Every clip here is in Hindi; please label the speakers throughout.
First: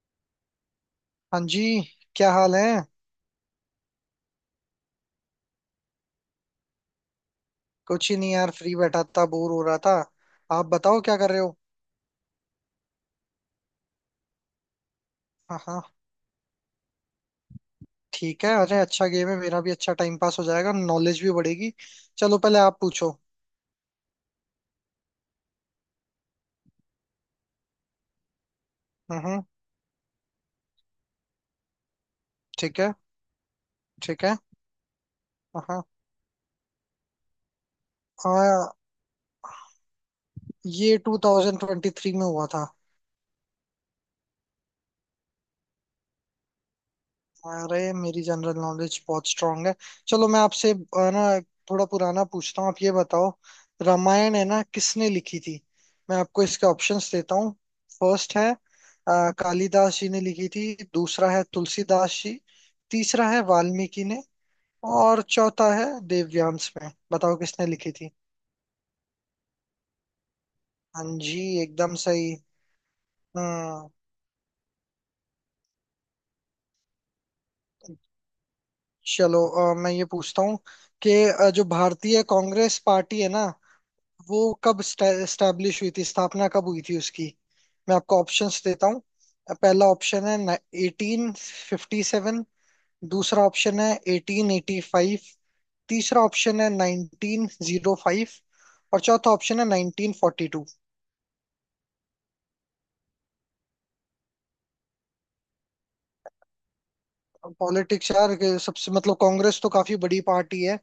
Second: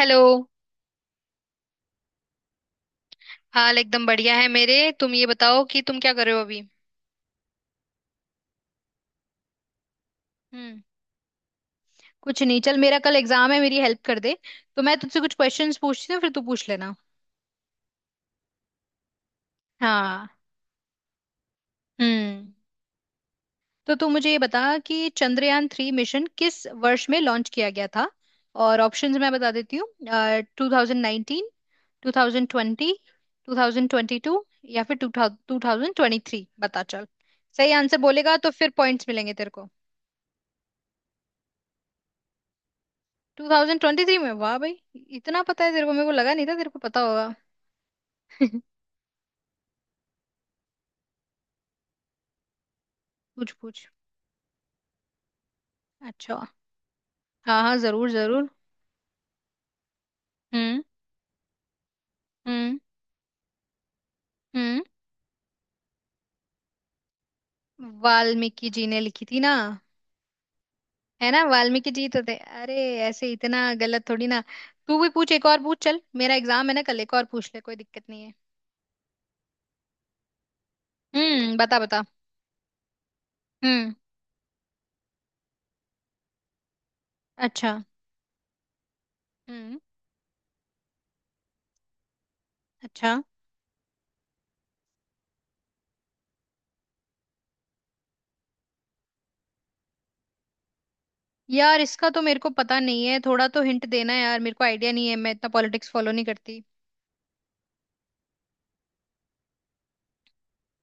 Speaker 1: हेलो।
Speaker 2: हाँ जी। क्या हाल है?
Speaker 1: हाल एकदम बढ़िया है मेरे। तुम ये बताओ कि तुम क्या कर रहे हो अभी।
Speaker 2: कुछ ही नहीं यार, फ्री बैठा था, बोर हो रहा था। आप
Speaker 1: हम्म।
Speaker 2: बताओ क्या कर रहे हो?
Speaker 1: कुछ नहीं, चल मेरा कल एग्जाम है, मेरी हेल्प कर दे। तो मैं तुझसे कुछ
Speaker 2: हाँ
Speaker 1: क्वेश्चंस
Speaker 2: हाँ,
Speaker 1: पूछती हूँ, फिर तू पूछ लेना।
Speaker 2: ठीक है। अरे अच्छा गेम है, मेरा भी अच्छा टाइम
Speaker 1: हाँ।
Speaker 2: पास हो जाएगा, नॉलेज भी बढ़ेगी। चलो,
Speaker 1: हम्म।
Speaker 2: पहले आप पूछो।
Speaker 1: तो तू मुझे ये बता कि चंद्रयान 3 मिशन किस वर्ष में लॉन्च किया गया था। और ऑप्शंस मैं
Speaker 2: हम्म।
Speaker 1: बता देती हूँ। 2019, टू थाउजेंड
Speaker 2: ठीक
Speaker 1: ट्वेंटी
Speaker 2: है।
Speaker 1: टू थाउजेंड ट्वेंटी
Speaker 2: ठीक है।
Speaker 1: टू, या फिर टू
Speaker 2: हाँ हाँ।
Speaker 1: थाउजेंड ट्वेंटी थ्री बता चल। सही आंसर बोलेगा तो
Speaker 2: हाँ,
Speaker 1: फिर पॉइंट्स मिलेंगे तेरे को।
Speaker 2: ये 2023 में हुआ था।
Speaker 1: 2023 में, वाह भाई। इतना पता है तेरे को, मेरे को लगा नहीं था तेरे को पता होगा।
Speaker 2: अरे मेरी जनरल नॉलेज बहुत स्ट्रांग है। चलो, मैं आपसे ना, थोड़ा पुराना पूछता हूँ। आप ये बताओ,
Speaker 1: पूछ पूछ।
Speaker 2: रामायण है ना, किसने लिखी थी? मैं
Speaker 1: अच्छा।
Speaker 2: आपको इसके ऑप्शंस देता हूँ।
Speaker 1: हाँ हाँ, जरूर
Speaker 2: फर्स्ट
Speaker 1: जरूर।
Speaker 2: है कालिदास जी ने लिखी थी,
Speaker 1: हम्म।
Speaker 2: दूसरा है तुलसीदास जी,
Speaker 1: हम्म।
Speaker 2: तीसरा है वाल्मीकि ने,
Speaker 1: हम्म।
Speaker 2: और चौथा है देवव्यांस। में बताओ किसने लिखी थी?
Speaker 1: वाल्मीकि जी ने लिखी थी ना।
Speaker 2: हाँ
Speaker 1: है
Speaker 2: जी,
Speaker 1: ना, वाल्मीकि
Speaker 2: एकदम
Speaker 1: जी तो
Speaker 2: सही।
Speaker 1: थे। अरे ऐसे इतना
Speaker 2: हम्म।
Speaker 1: गलत थोड़ी ना। तू भी पूछ, एक और पूछ। चल मेरा एग्जाम है ना कल, एक और पूछ ले, कोई दिक्कत नहीं है।
Speaker 2: चलो मैं ये पूछता हूँ कि
Speaker 1: हम्म,
Speaker 2: जो
Speaker 1: बता बता।
Speaker 2: भारतीय कांग्रेस पार्टी है ना,
Speaker 1: हम्म।
Speaker 2: वो कब स्टैब्लिश हुई थी, स्थापना कब हुई थी उसकी?
Speaker 1: अच्छा।
Speaker 2: मैं आपको ऑप्शंस देता हूँ।
Speaker 1: हम्म।
Speaker 2: पहला ऑप्शन है 1857।
Speaker 1: अच्छा।
Speaker 2: दूसरा ऑप्शन है 1885। तीसरा ऑप्शन है 1905। और चौथा ऑप्शन है 1942।
Speaker 1: यार इसका तो मेरे को पता नहीं है। थोड़ा तो हिंट देना यार, मेरे को आइडिया नहीं है, मैं इतना पॉलिटिक्स फॉलो नहीं करती।
Speaker 2: पॉलिटिक्स यार के सबसे, मतलब कांग्रेस तो काफी बड़ी पार्टी है।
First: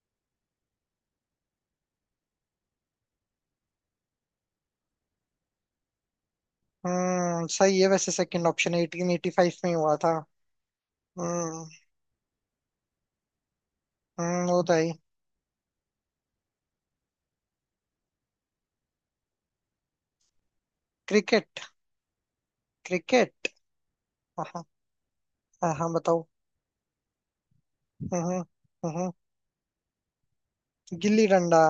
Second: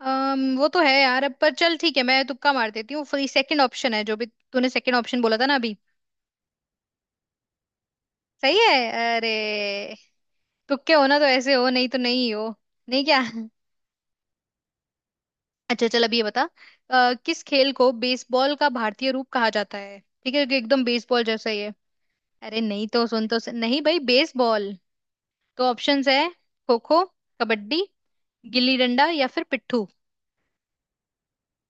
Speaker 1: वो तो है यार, अब पर चल ठीक है, मैं तुक्का मार देती हूँ, फ्री सेकंड ऑप्शन है जो भी। तूने सेकंड ऑप्शन बोला था ना अभी।
Speaker 2: हम्म, सही है। वैसे सेकंड
Speaker 1: सही है।
Speaker 2: ऑप्शन एटीन
Speaker 1: अरे
Speaker 2: एटी फाइव में ही हुआ था।
Speaker 1: तुक्के हो ना तो ऐसे
Speaker 2: हम्म।
Speaker 1: हो, नहीं तो नहीं हो। नहीं क्या।
Speaker 2: हम्म, वो तो है।
Speaker 1: अच्छा चल, अब ये बता। किस खेल को बेसबॉल का भारतीय रूप कहा जाता है। ठीक है कि एकदम बेसबॉल जैसा ही
Speaker 2: क्रिकेट।
Speaker 1: है। अरे नहीं, तो सुन,
Speaker 2: क्रिकेट।
Speaker 1: नहीं भाई
Speaker 2: हाँ।
Speaker 1: बेसबॉल। तो
Speaker 2: हाँ हाँ,
Speaker 1: ऑप्शंस
Speaker 2: बताओ।
Speaker 1: है: खो खो, कबड्डी,
Speaker 2: हम्म। हम्म।
Speaker 1: गिल्ली डंडा
Speaker 2: हम्म।
Speaker 1: या फिर पिट्ठू।
Speaker 2: गिल्ली डंडा।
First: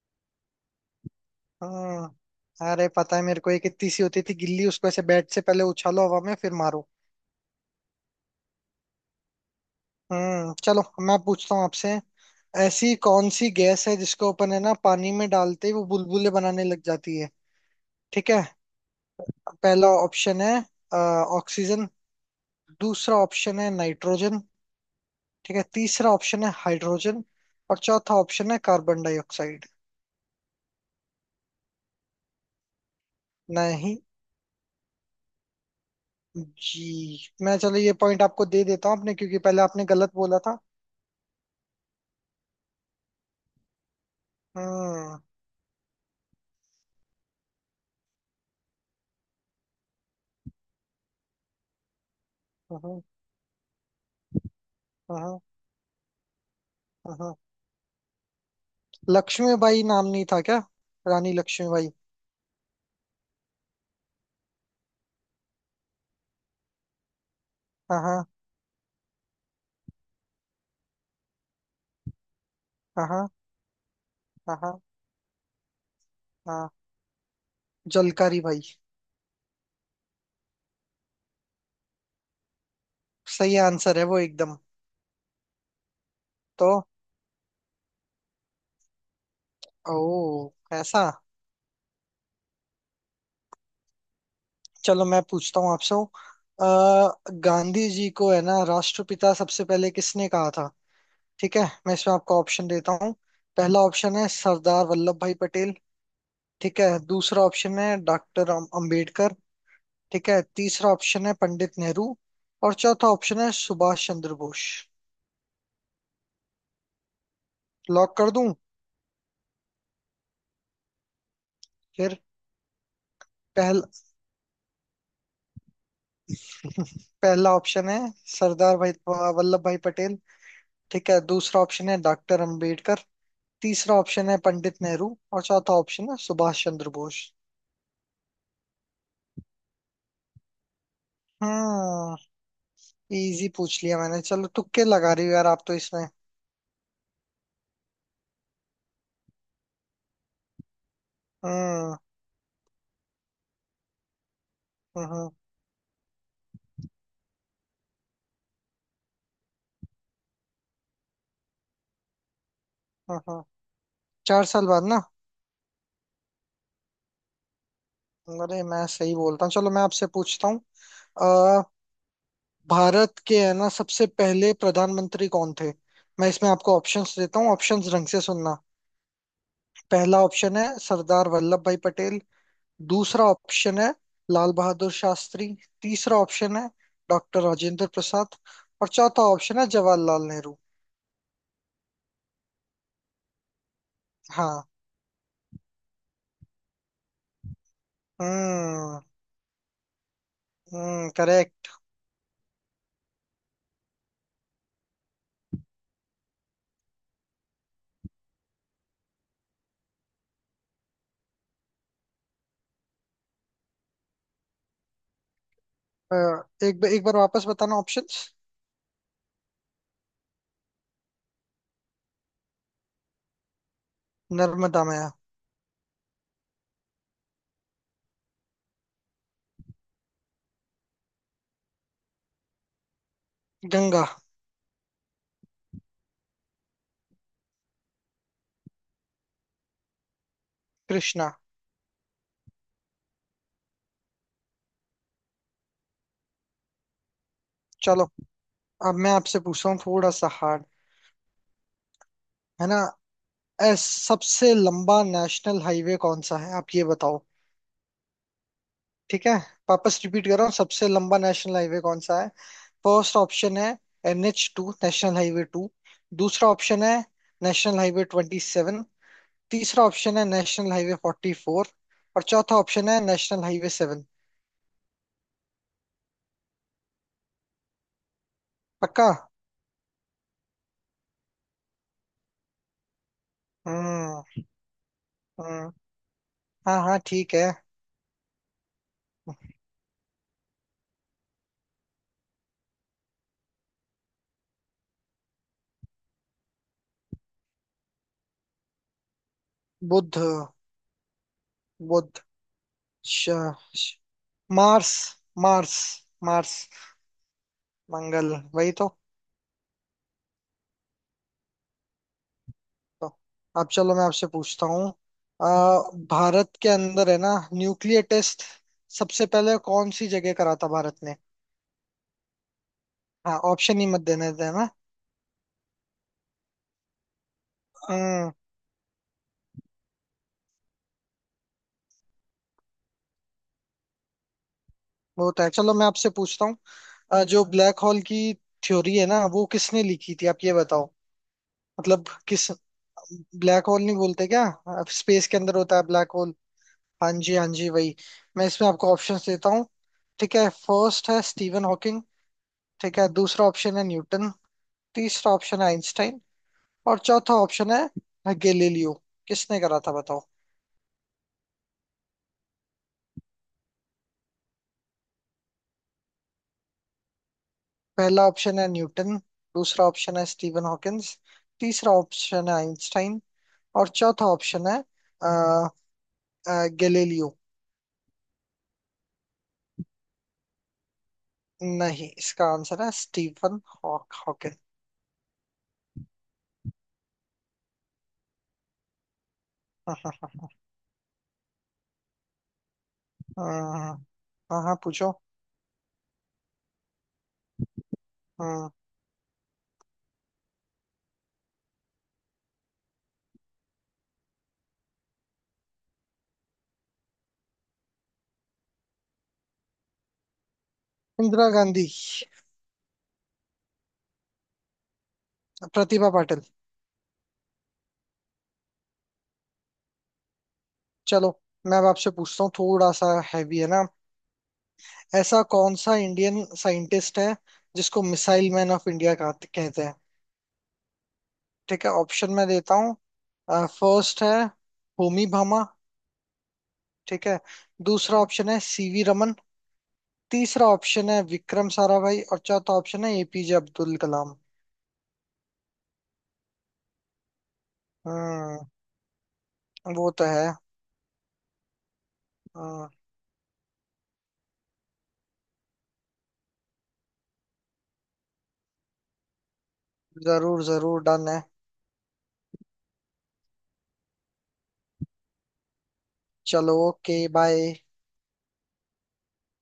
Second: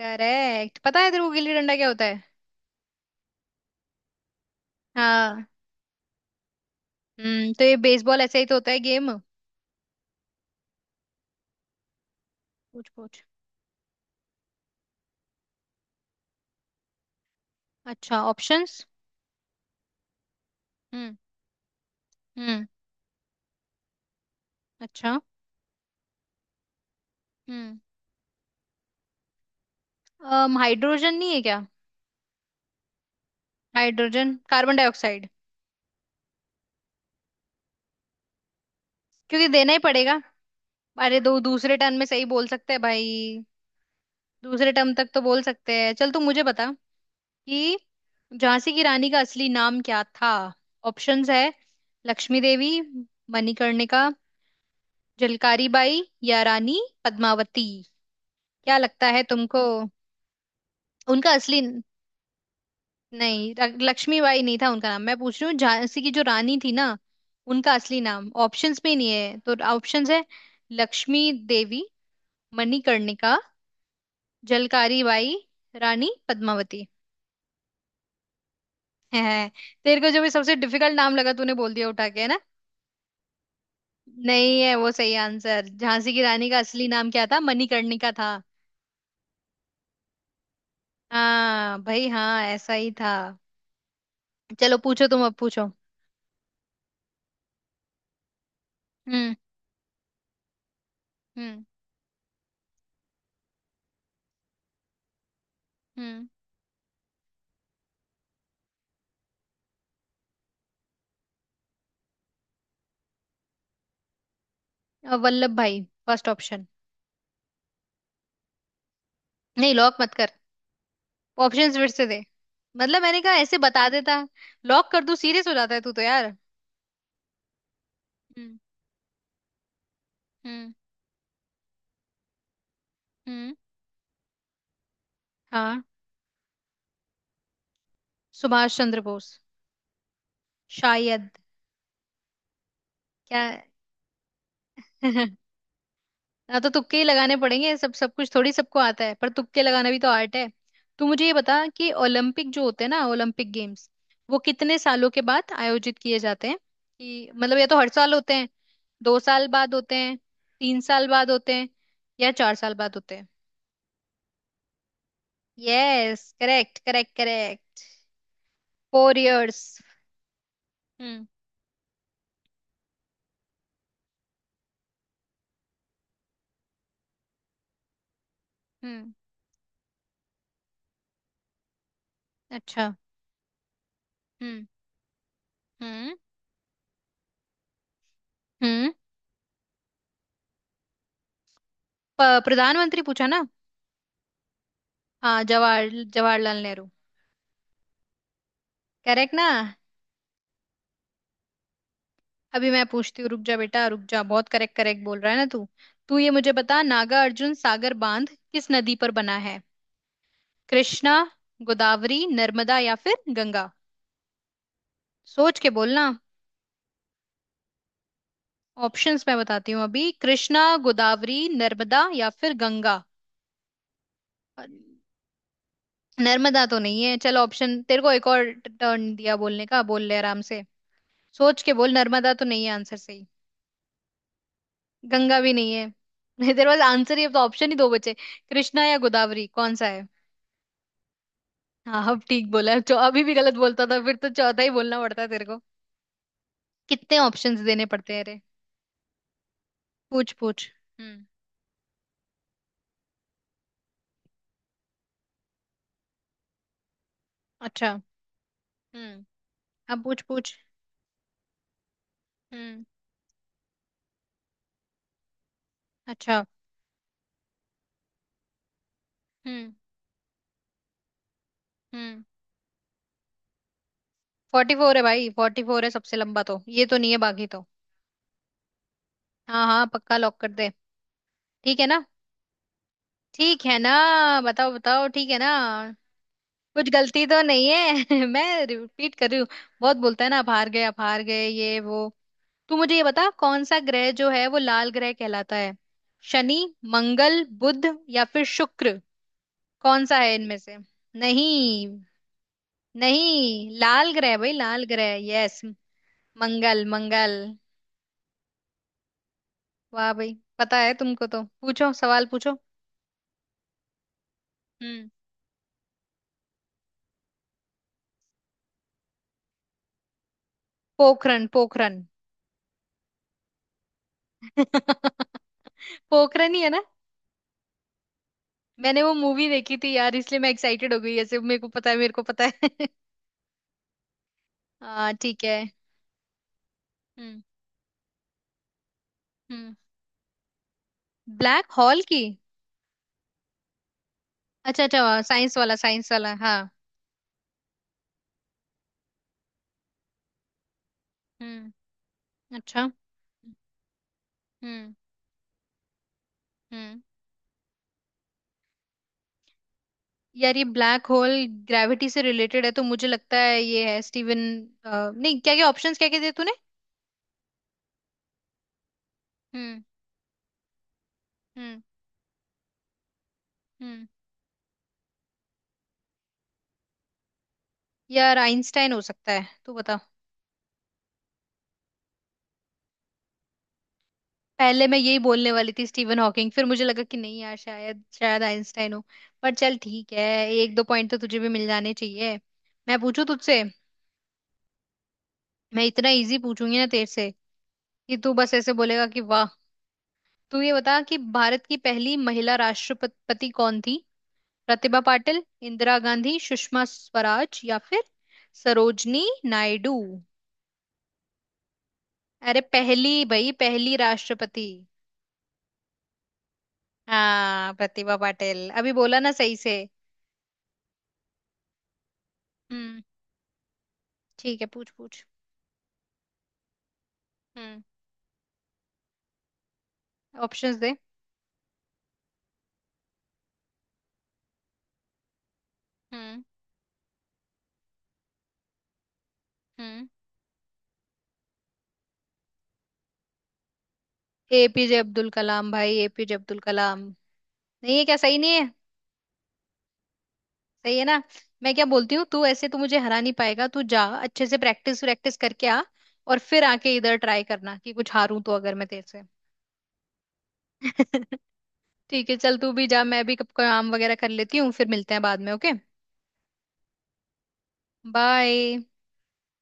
Speaker 1: करेक्ट। पता है तेरे को गिल्ली डंडा क्या होता
Speaker 2: हाँ।
Speaker 1: है?
Speaker 2: अरे, पता है मेरे को, एक इतनी सी होती थी गिल्ली, उसको ऐसे बैट से
Speaker 1: हाँ।
Speaker 2: पहले उछालो हवा में, फिर मारो।
Speaker 1: हम्म, तो ये बेसबॉल ऐसा ही तो होता है गेम।
Speaker 2: हम्म। चलो मैं पूछता हूँ आपसे,
Speaker 1: पूछ
Speaker 2: ऐसी
Speaker 1: पूछ।
Speaker 2: कौन सी गैस है जिसको अपन है ना, पानी में डालते ही वो बुलबुले बनाने लग जाती है?
Speaker 1: अच्छा,
Speaker 2: ठीक है,
Speaker 1: ऑप्शंस।
Speaker 2: पहला ऑप्शन है
Speaker 1: हम्म।
Speaker 2: ऑक्सीजन।
Speaker 1: हम्म।
Speaker 2: दूसरा ऑप्शन है नाइट्रोजन।
Speaker 1: अच्छा।
Speaker 2: ठीक है, तीसरा ऑप्शन है हाइड्रोजन।
Speaker 1: हम्म।
Speaker 2: और चौथा ऑप्शन है कार्बन डाइऑक्साइड।
Speaker 1: अम हाइड्रोजन नहीं है क्या?
Speaker 2: नहीं।
Speaker 1: Hydrogen, carbon dioxide.
Speaker 2: जी, मैं, चलो ये पॉइंट आपको दे देता हूँ आपने, क्योंकि
Speaker 1: क्योंकि
Speaker 2: पहले
Speaker 1: देना ही
Speaker 2: आपने गलत
Speaker 1: पड़ेगा।
Speaker 2: बोला था।
Speaker 1: अरे दो, दूसरे टर्म में सही बोल सकते हैं भाई। दूसरे टर्म तक
Speaker 2: हम्म।
Speaker 1: तो बोल सकते हैं। चल तू मुझे बता कि झांसी की रानी का असली नाम क्या था। ऑप्शंस है: लक्ष्मी देवी,
Speaker 2: हाँ।
Speaker 1: मणिकर्णिका,
Speaker 2: हाँ।
Speaker 1: झलकारी बाई, या रानी
Speaker 2: हाँ।
Speaker 1: पद्मावती। क्या लगता है तुमको?
Speaker 2: लक्ष्मीबाई नाम नहीं था क्या?
Speaker 1: उनका
Speaker 2: रानी
Speaker 1: असली।
Speaker 2: लक्ष्मीबाई।
Speaker 1: नहीं, लक्ष्मीबाई नहीं था उनका नाम। मैं पूछ रही हूँ झांसी की जो रानी थी ना, उनका असली
Speaker 2: हाँ। हाँ।
Speaker 1: नाम, ऑप्शंस में नहीं है तो। ऑप्शंस है: लक्ष्मी देवी,
Speaker 2: हाँ
Speaker 1: मणिकर्णिका,
Speaker 2: हाँ। हाँ
Speaker 1: जलकारी बाई, रानी
Speaker 2: हाँ।
Speaker 1: पद्मावती।
Speaker 2: जलकारी भाई।
Speaker 1: है, तेरे को जो भी सबसे डिफिकल्ट नाम लगा तूने बोल दिया उठा के, है ना।
Speaker 2: सही आंसर है वो एकदम।
Speaker 1: नहीं है वो सही आंसर। झांसी की रानी का
Speaker 2: तो?
Speaker 1: असली नाम क्या था, मणिकर्णिका था।
Speaker 2: ओ, ऐसा?
Speaker 1: हाँ भाई हाँ, ऐसा ही था। चलो
Speaker 2: चलो,
Speaker 1: पूछो
Speaker 2: मैं
Speaker 1: तुम, अब
Speaker 2: पूछता
Speaker 1: पूछो।
Speaker 2: हूँ आपसे गांधी जी को है ना, राष्ट्रपिता
Speaker 1: हम्म।
Speaker 2: सबसे पहले किसने कहा था? ठीक
Speaker 1: हम्म।
Speaker 2: है, मैं इसमें आपको ऑप्शन देता हूँ। पहला ऑप्शन है सरदार वल्लभ भाई पटेल।
Speaker 1: हम्म।
Speaker 2: ठीक है, दूसरा ऑप्शन है डॉक्टर अम्बेडकर। ठीक है, तीसरा ऑप्शन है पंडित नेहरू। और चौथा ऑप्शन है सुभाष चंद्र बोस।
Speaker 1: वल्लभ भाई, फर्स्ट ऑप्शन।
Speaker 2: लॉक कर दूं?
Speaker 1: नहीं, लॉक मत कर। ऑप्शंस फिर से
Speaker 2: फिर।
Speaker 1: दे। मतलब मैंने कहा ऐसे
Speaker 2: पहल
Speaker 1: बता देता, लॉक कर दूं, सीरियस हो जाता है तू तो यार।
Speaker 2: पहला ऑप्शन है
Speaker 1: हम्म।
Speaker 2: सरदार भाई वल्लभ भाई पटेल।
Speaker 1: हम्म।
Speaker 2: ठीक है, दूसरा ऑप्शन है डॉक्टर अंबेडकर।
Speaker 1: हम्म।
Speaker 2: तीसरा ऑप्शन है पंडित नेहरू, और चौथा
Speaker 1: हाँ,
Speaker 2: ऑप्शन है सुभाष चंद्र बोस।
Speaker 1: सुभाष चंद्र बोस, शायद।
Speaker 2: हम्म।
Speaker 1: क्या।
Speaker 2: इजी पूछ लिया मैंने, चलो तुक्के लगा रही हो यार आप तो इसमें।
Speaker 1: ना तो तुक्के ही लगाने पड़ेंगे, सब सब कुछ थोड़ी सबको आता है, पर तुक्के लगाना भी तो आर्ट है। तू मुझे ये बता कि
Speaker 2: हम्म।
Speaker 1: ओलंपिक जो होते हैं ना, ओलंपिक गेम्स, वो कितने सालों के
Speaker 2: हम्म।
Speaker 1: बाद आयोजित किए जाते हैं। कि मतलब, या तो हर साल होते हैं, दो साल बाद होते हैं, तीन साल बाद होते हैं, या चार साल बाद होते
Speaker 2: हम्म।
Speaker 1: हैं।
Speaker 2: हम्म। 4 साल बाद ना?
Speaker 1: Yes, correct correct correct.
Speaker 2: अरे मैं सही
Speaker 1: फोर
Speaker 2: बोलता हूँ।
Speaker 1: इयर्स
Speaker 2: चलो, मैं आपसे पूछता
Speaker 1: हम्म।
Speaker 2: हूँ, भारत के है ना सबसे पहले प्रधानमंत्री कौन थे? मैं इसमें आपको ऑप्शंस देता हूँ, ऑप्शंस ढंग से सुनना।
Speaker 1: हम्म।
Speaker 2: पहला ऑप्शन है सरदार वल्लभ भाई पटेल।
Speaker 1: अच्छा।
Speaker 2: दूसरा ऑप्शन है लाल
Speaker 1: हम्म।
Speaker 2: बहादुर शास्त्री।
Speaker 1: हम्म।
Speaker 2: तीसरा ऑप्शन है डॉक्टर राजेंद्र प्रसाद। और
Speaker 1: हम्म।
Speaker 2: चौथा ऑप्शन है जवाहरलाल नेहरू।
Speaker 1: प्रधानमंत्री पूछा ना?
Speaker 2: हाँ।
Speaker 1: हाँ, जवाहरलाल नेहरू।
Speaker 2: हम्म।
Speaker 1: करेक्ट ना?
Speaker 2: हम्म, करेक्ट।
Speaker 1: अभी मैं पूछती हूँ, रुक जा बेटा रुक जा, बहुत करेक्ट करेक्ट बोल रहा है ना तू। तू ये मुझे बता, नागा अर्जुन सागर बांध किस नदी पर बना है? कृष्णा, गोदावरी, नर्मदा या फिर गंगा? सोच के बोलना।
Speaker 2: एक एक बार वापस बताना ऑप्शंस।
Speaker 1: ऑप्शंस मैं बताती हूँ अभी: कृष्णा, गोदावरी, नर्मदा या फिर गंगा।
Speaker 2: नर्मदा में।
Speaker 1: नर्मदा तो नहीं है। चल ऑप्शन तेरे को एक और टर्न दिया बोलने का, बोल ले आराम से, सोच के बोल। नर्मदा तो नहीं है आंसर सही।
Speaker 2: गंगा।
Speaker 1: गंगा भी नहीं है। नहीं तेरे पास आंसर ही। अब तो ऑप्शन ही दो बचे, कृष्णा या गोदावरी, कौन सा है?
Speaker 2: कृष्णा।
Speaker 1: हाँ, अब ठीक बोला। जो अभी भी गलत बोलता था, फिर तो चौथा ही बोलना पड़ता है तेरे को। कितने ऑप्शंस देने
Speaker 2: चलो,
Speaker 1: पड़ते हैं रे।
Speaker 2: अब मैं आपसे पूछ रहा हूँ थोड़ा सा
Speaker 1: पूछ
Speaker 2: हार्ड,
Speaker 1: पूछ। हम्म।
Speaker 2: है ना? एस, सबसे लंबा नेशनल हाईवे कौन सा है आप ये बताओ।
Speaker 1: अच्छा। हम्म।
Speaker 2: ठीक है, वापस
Speaker 1: अब पूछ
Speaker 2: रिपीट कर रहा हूँ,
Speaker 1: पूछ।
Speaker 2: सबसे लंबा नेशनल हाईवे कौन सा है?
Speaker 1: हम्म।
Speaker 2: फर्स्ट ऑप्शन है NH2, नेशनल हाईवे 2।
Speaker 1: अच्छा।
Speaker 2: दूसरा ऑप्शन है नेशनल हाईवे 27।
Speaker 1: हम्म।
Speaker 2: तीसरा ऑप्शन है नेशनल हाईवे 44।
Speaker 1: हम्म।
Speaker 2: और चौथा ऑप्शन है नेशनल हाईवे 7।
Speaker 1: 44 है भाई, 44 है सबसे लंबा तो, ये तो नहीं है बाकी तो।
Speaker 2: पक्का?
Speaker 1: हाँ हाँ, पक्का, लॉक कर दे। ठीक है ना? ठीक है ना?
Speaker 2: हम्म।
Speaker 1: बताओ बताओ, ठीक है ना?
Speaker 2: हम्म। हाँ
Speaker 1: कुछ
Speaker 2: हाँ,
Speaker 1: गलती
Speaker 2: ठीक
Speaker 1: तो
Speaker 2: है।
Speaker 1: नहीं है। मैं रिपीट कर रही हूँ। बहुत बोलता है ना आप, हार गए आप हार गए ये वो। तू मुझे ये बता, कौन सा ग्रह जो है वो लाल ग्रह कहलाता है? शनि, मंगल, बुध या फिर शुक्र? कौन सा
Speaker 2: बुध।
Speaker 1: है इनमें से? नहीं।
Speaker 2: बुध। श,
Speaker 1: नहीं,
Speaker 2: श,
Speaker 1: लाल ग्रह भाई, लाल
Speaker 2: मार्स।
Speaker 1: ग्रह। यस।
Speaker 2: मार्स। मार्स।
Speaker 1: मंगल मंगल।
Speaker 2: मंगल वही तो।
Speaker 1: वाह भाई, पता है तुमको, तो पूछो सवाल, पूछो।
Speaker 2: तो अब चलो मैं आपसे पूछता हूँ
Speaker 1: हम्म।
Speaker 2: भारत के अंदर है ना न्यूक्लियर टेस्ट सबसे पहले कौन सी जगह करा था भारत ने?
Speaker 1: पोखरन पोखरन।
Speaker 2: हाँ, ऑप्शन ही मत देने देना।
Speaker 1: पोखरन ही है।
Speaker 2: हम्म,
Speaker 1: मैंने वो मूवी देखी थी यार, इसलिए मैं एक्साइटेड हो गई ऐसे, मेरे को पता है, मेरे को पता है। हाँ
Speaker 2: वो तो
Speaker 1: ठीक
Speaker 2: है।
Speaker 1: है।
Speaker 2: चलो मैं आपसे पूछता हूँ
Speaker 1: हम्म।
Speaker 2: जो ब्लैक होल की थ्योरी है ना, वो
Speaker 1: हम्म।
Speaker 2: किसने लिखी थी आप ये बताओ।
Speaker 1: ब्लैक हॉल
Speaker 2: मतलब
Speaker 1: की?
Speaker 2: किस, ब्लैक होल नहीं बोलते क्या?
Speaker 1: अच्छा अच्छा,
Speaker 2: स्पेस के अंदर
Speaker 1: साइंस
Speaker 2: होता
Speaker 1: वाला
Speaker 2: है ब्लैक
Speaker 1: साइंस
Speaker 2: होल।
Speaker 1: वाला, हाँ।
Speaker 2: हाँ जी, हाँ जी, वही। मैं इसमें आपको ऑप्शन देता हूँ। ठीक है, फर्स्ट है स्टीवन
Speaker 1: हम्म।
Speaker 2: हॉकिंग।
Speaker 1: अच्छा।
Speaker 2: ठीक है, दूसरा ऑप्शन है न्यूटन।
Speaker 1: हम्म।
Speaker 2: तीसरा ऑप्शन है आइंस्टाइन। और
Speaker 1: हम्म।
Speaker 2: चौथा ऑप्शन है गैलीलियो। किसने करा था बताओ?
Speaker 1: यार ये ब्लैक होल ग्रेविटी से रिलेटेड है, तो मुझे लगता है ये है स्टीवन। नहीं, क्या क्या ऑप्शंस क्या क्या दिए तूने?
Speaker 2: पहला ऑप्शन है न्यूटन।
Speaker 1: हम्म।
Speaker 2: दूसरा ऑप्शन है स्टीफन हॉकिंस।
Speaker 1: हम्म।
Speaker 2: तीसरा ऑप्शन है आइंस्टाइन। और
Speaker 1: हम्म।
Speaker 2: चौथा ऑप्शन है अ, गैलीलियो।
Speaker 1: यार आइंस्टाइन हो सकता है, तू बता।
Speaker 2: नहीं, इसका आंसर है स्टीफन हॉकिंस।
Speaker 1: पहले मैं यही बोलने वाली थी, स्टीवन हॉकिंग, फिर मुझे लगा कि नहीं यार, शायद शायद आइंस्टाइन हो। पर चल
Speaker 2: हाँ।
Speaker 1: ठीक
Speaker 2: हाँ।
Speaker 1: है।
Speaker 2: हाँ।
Speaker 1: एक दो पॉइंट तो तुझे भी मिल जाने चाहिए। मैं पूछू तुझसे।
Speaker 2: हाँ हाँ, हाँ, पूछो।
Speaker 1: मैं इतना इजी पूछूंगी ना तेरे से कि तू बस
Speaker 2: हाँ।
Speaker 1: ऐसे बोलेगा कि वाह। तू ये बता कि भारत की पहली महिला राष्ट्रपति कौन थी? प्रतिभा पाटिल, इंदिरा गांधी, सुषमा स्वराज या फिर सरोजनी नायडू?
Speaker 2: इंदिरा गांधी।
Speaker 1: अरे पहली भाई, पहली राष्ट्रपति।
Speaker 2: प्रतिभा पाटिल।
Speaker 1: हाँ, प्रतिभा पाटिल, अभी बोला ना सही से।
Speaker 2: चलो, मैं अब आपसे पूछता हूँ थोड़ा
Speaker 1: हम्म।
Speaker 2: सा हैवी, है ना?
Speaker 1: ठीक है, पूछ पूछ।
Speaker 2: ऐसा कौन सा इंडियन साइंटिस्ट है
Speaker 1: हम्म।
Speaker 2: जिसको मिसाइल मैन ऑफ इंडिया कहते हैं?
Speaker 1: ऑप्शंस दे।
Speaker 2: ठीक है, ऑप्शन मैं देता हूँ। फर्स्ट है होमी भामा।
Speaker 1: हम्म।
Speaker 2: ठीक है, दूसरा ऑप्शन है सीवी रमन।
Speaker 1: हम्म।
Speaker 2: तीसरा ऑप्शन है विक्रम साराभाई। और चौथा ऑप्शन है एपीजे अब्दुल कलाम।
Speaker 1: APJ अब्दुल कलाम भाई, APJ अब्दुल कलाम। नहीं है क्या? सही नहीं
Speaker 2: हम्म,
Speaker 1: है?
Speaker 2: वो तो है।
Speaker 1: सही है ना। मैं क्या बोलती हूँ, तू ऐसे तो
Speaker 2: हम्म,
Speaker 1: मुझे हरा नहीं पाएगा। तू जा, अच्छे से प्रैक्टिस प्रैक्टिस करके आ, और फिर आके इधर ट्राई करना, कि कुछ हारूं तो अगर मैं तेरे से।
Speaker 2: जरूर जरूर, डन है।
Speaker 1: ठीक है चल, तू भी जा, मैं भी कब काम वगैरह कर लेती हूँ, फिर मिलते हैं बाद में, ओके।
Speaker 2: चलो, ओके, बाय।
Speaker 1: बाय।